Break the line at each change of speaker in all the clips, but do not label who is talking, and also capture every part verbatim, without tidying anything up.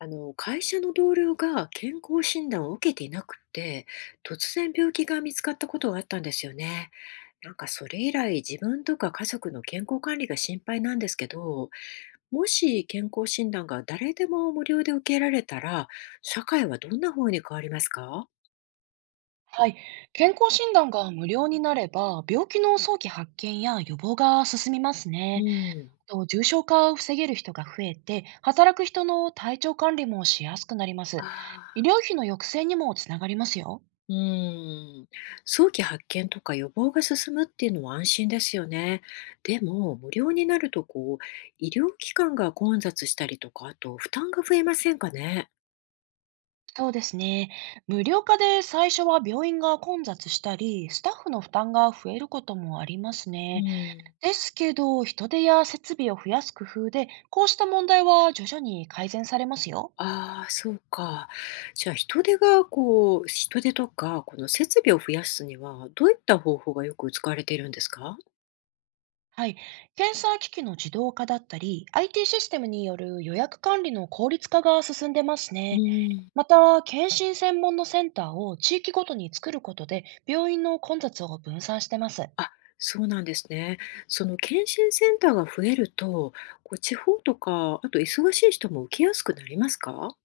あの、会社の同僚が健康診断を受けていなくて、突然病気が見つかったことがあったんですよね。なんかそれ以来、自分とか家族の健康管理が心配なんですけど、もし健康診断が誰でも無料で受けられたら、社会はどんな風に変わりますか？
はい。健康診断が無料になれば、病気の早期発見や予防が進みます
う
ね。
ん。
と重症化を防げる人が増えて、働く人の体調管理もしやすくなります。医
ああ。
療費の抑制にもつながりますよ。
うーん、早期発見とか予防が進むっていうのは安心ですよね。でも、無料になるとこう、医療機関が混雑したりとか、あと負担が増えませんかね。
そうですね。無料化で最初は病院が混雑したり、スタッフの負担が増えることもあります
う
ね。
ん。
ですけど、人手や設備を増やす工夫で、こうした問題は徐々に改善されますよ。
ああ、そうか。じゃあ、人手がこう、人手とか、この設備を増やすには、どういった方法がよく使われているんですか？
はい。検査機器の自動化だったり、アイティー システムによる予約管理の効率化が進んでます
う
ね。
ん。
また、検診専門のセンターを地域ごとに作ることで、病院の混雑を分散してます。
あ、そうなんですね。その検診センターが増えると、こう地方とか、あと忙しい人も受けやすくなりますか？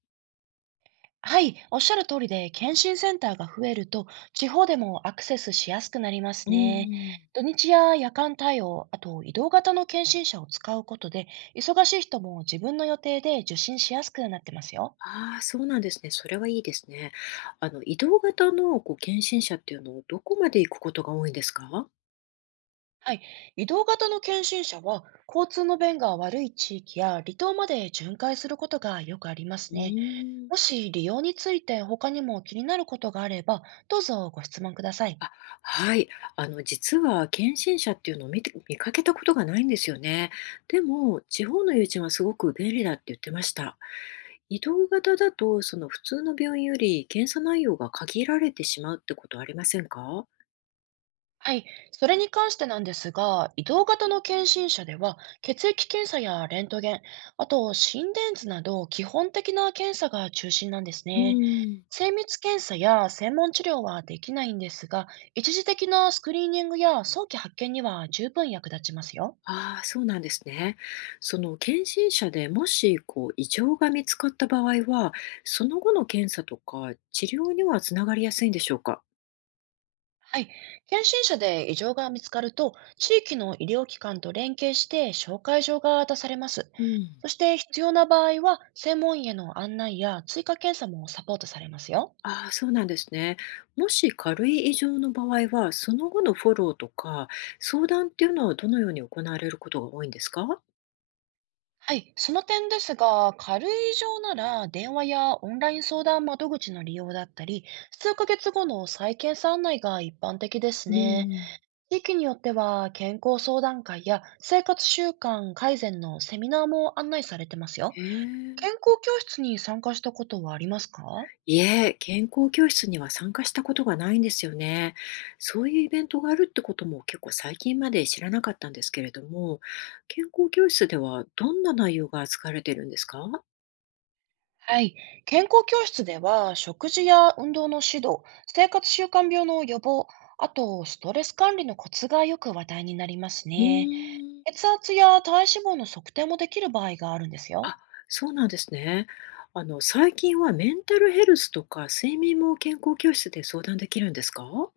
はい、おっしゃる通りで、検診センターが増えると、地方でもアクセスしやすくなりま
う
すね。
ん。
土日や夜間対応、あと移動型の検診車を使うことで、忙しい人も自分の予定で受診しやすくなってますよ。
ああ、そうなんですね。それはいいですね。あの、移動型のこう検診車っていうのをどこまで行くことが多いんですか？
はい。移動型の検診車は、交通の便が悪い地域や離島まで巡回することがよくありま
う
すね。
ーん。
もし利用について他にも気になることがあれば、どうぞご質問ください。
あ、はい。あの、実は検診車っていうのを見て見かけたことがないんですよね。でも、地方の友人はすごく便利だって言ってました。移動型だと、その普通の病院より検査内容が限られてしまうってことありませんか？
はい、それに関してなんですが、移動型の検診車では、血液検査やレントゲン、あと心電図など基本的な検査が中心なんです
う
ね。
ーん。
精密検査や専門治療はできないんですが、一時的なスクリーニングや早期発見には十分役立ちますよ。
ああ、そうなんですね。その検診者でもしこう異常が見つかった場合は、その後の検査とか治療にはつながりやすいんでしょうか。
はい。検診者で異常が見つかると、地域の医療機関と連携して紹介状が出されます。
うん。
そして必要な場合は、専門医への案内や追加検査もサポートされますよ。
ああ、そうなんですね。もし軽い異常の場合は、その後のフォローとか相談っていうのはどのように行われることが多いんですか？
はい。その点ですが、軽い異常なら電話やオンライン相談窓口の利用だったり、数ヶ月後の再検査案内が一般的です
う
ね。
ん。
地域によっては健康相談会や生活習慣改善のセミナーも案内されてますよ。
へ
健
え。
康教室に参加したことはありますか？
いえ、健康教室には参加したことがないんですよね。そういうイベントがあるってことも結構最近まで知らなかったんですけれども、健康教室ではどんな内容が扱われてるんですか？
はい。健康教室では、食事や運動の指導、生活習慣病の予防、あと、ストレス管理のコツがよく話題になります
う
ね。
ーん。
血圧や体脂肪の測定もできる場合があるんですよ。
あ、そうなんですね。あの、最近はメンタルヘルスとか睡眠も健康教室で相談できるんですか？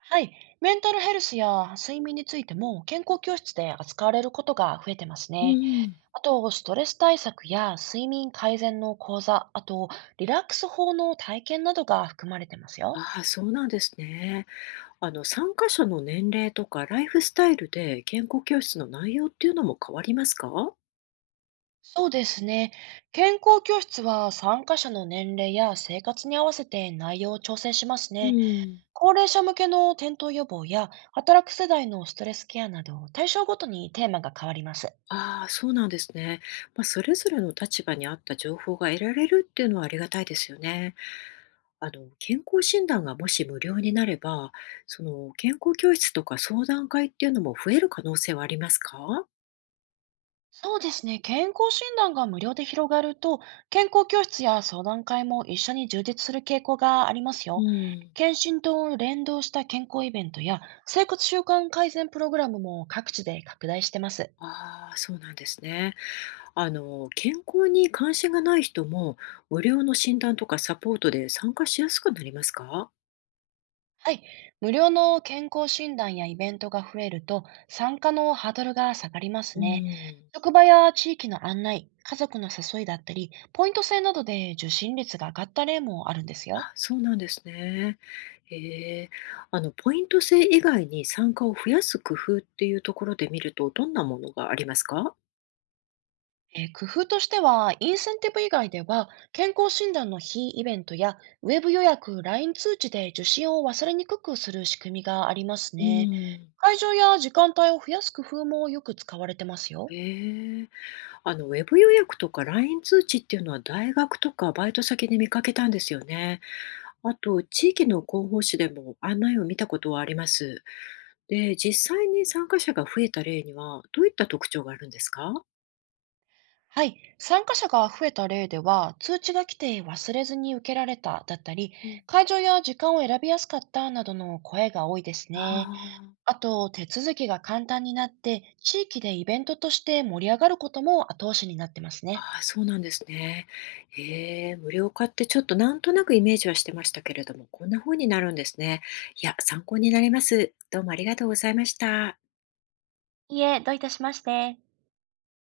はい。メンタルヘルスや睡眠についても、健康教室で扱われることが増えてます
う
ね。
ん。
あと、ストレス対策や睡眠改善の講座、あと、リラックス法の体験などが含まれてますよ。
ああ、そうなんですね。あの、参加者の年齢とかライフスタイルで健康教室の内容っていうのも変わりますか？
そうですね。健康教室は参加者の年齢や生活に合わせて内容を調整します
う
ね。
ん。
高齢者向けの転倒予防や働く世代のストレスケアなど対象ごとにテーマが変わります。
ああ、そうなんですね。まあ、それぞれの立場に合った情報が得られるっていうのはありがたいですよね。あの、健康診断がもし無料になれば、その健康教室とか相談会っていうのも増える可能性はありますか？
そうですね。健康診断が無料で広がると、健康教室や相談会も一緒に充実する傾向があります
う
よ。
ん。
検診と連動した健康イベントや生活習慣改善プログラムも各地で拡大してます。
ああ、そうなんですね。あの、健康に関心がない人も、無料の診断とかサポートで参加しやすくなりますか？
はい。無料の健康診断やイベントが増えると、参加のハードルが下がります
う
ね。
ん。
職場や地域の案内、家族の誘いだったり、ポイント制などで受診率が上がった例もあるんですよ。
あ、そうなんですね。へえ。あの、ポイント制以外に参加を増やす工夫っていうところで見ると、どんなものがありますか？
えー工夫としては、インセンティブ以外では、健康診断の非イベントや、ウェブ予約、ライン 通知で受診を忘れにくくする仕組みがあります
う
ね。
ん。
会場や時間帯を増やす工夫もよく使われてますよ。
ええ。あの、ウェブ予約とか ライン 通知っていうのは、大学とかバイト先で見かけたんですよね。あと、地域の広報誌でも案内を見たことはあります。で、実際に参加者が増えた例には、どういった特徴があるんですか？
はい。参加者が増えた例では、通知が来て忘れずに受けられただったり、
うん。
会場や時間を選びやすかったなどの声が多いです
あ
ね。
あ。
あと、手続きが簡単になって、地域でイベントとして盛り上がることも後押しになってますね。
ああ、そうなんですね。へえ、無料化ってちょっとなんとなくイメージはしてましたけれども、こんな風になるんですね。いや、参考になります。どうもありがとうございました。
いえ、どういたしまして。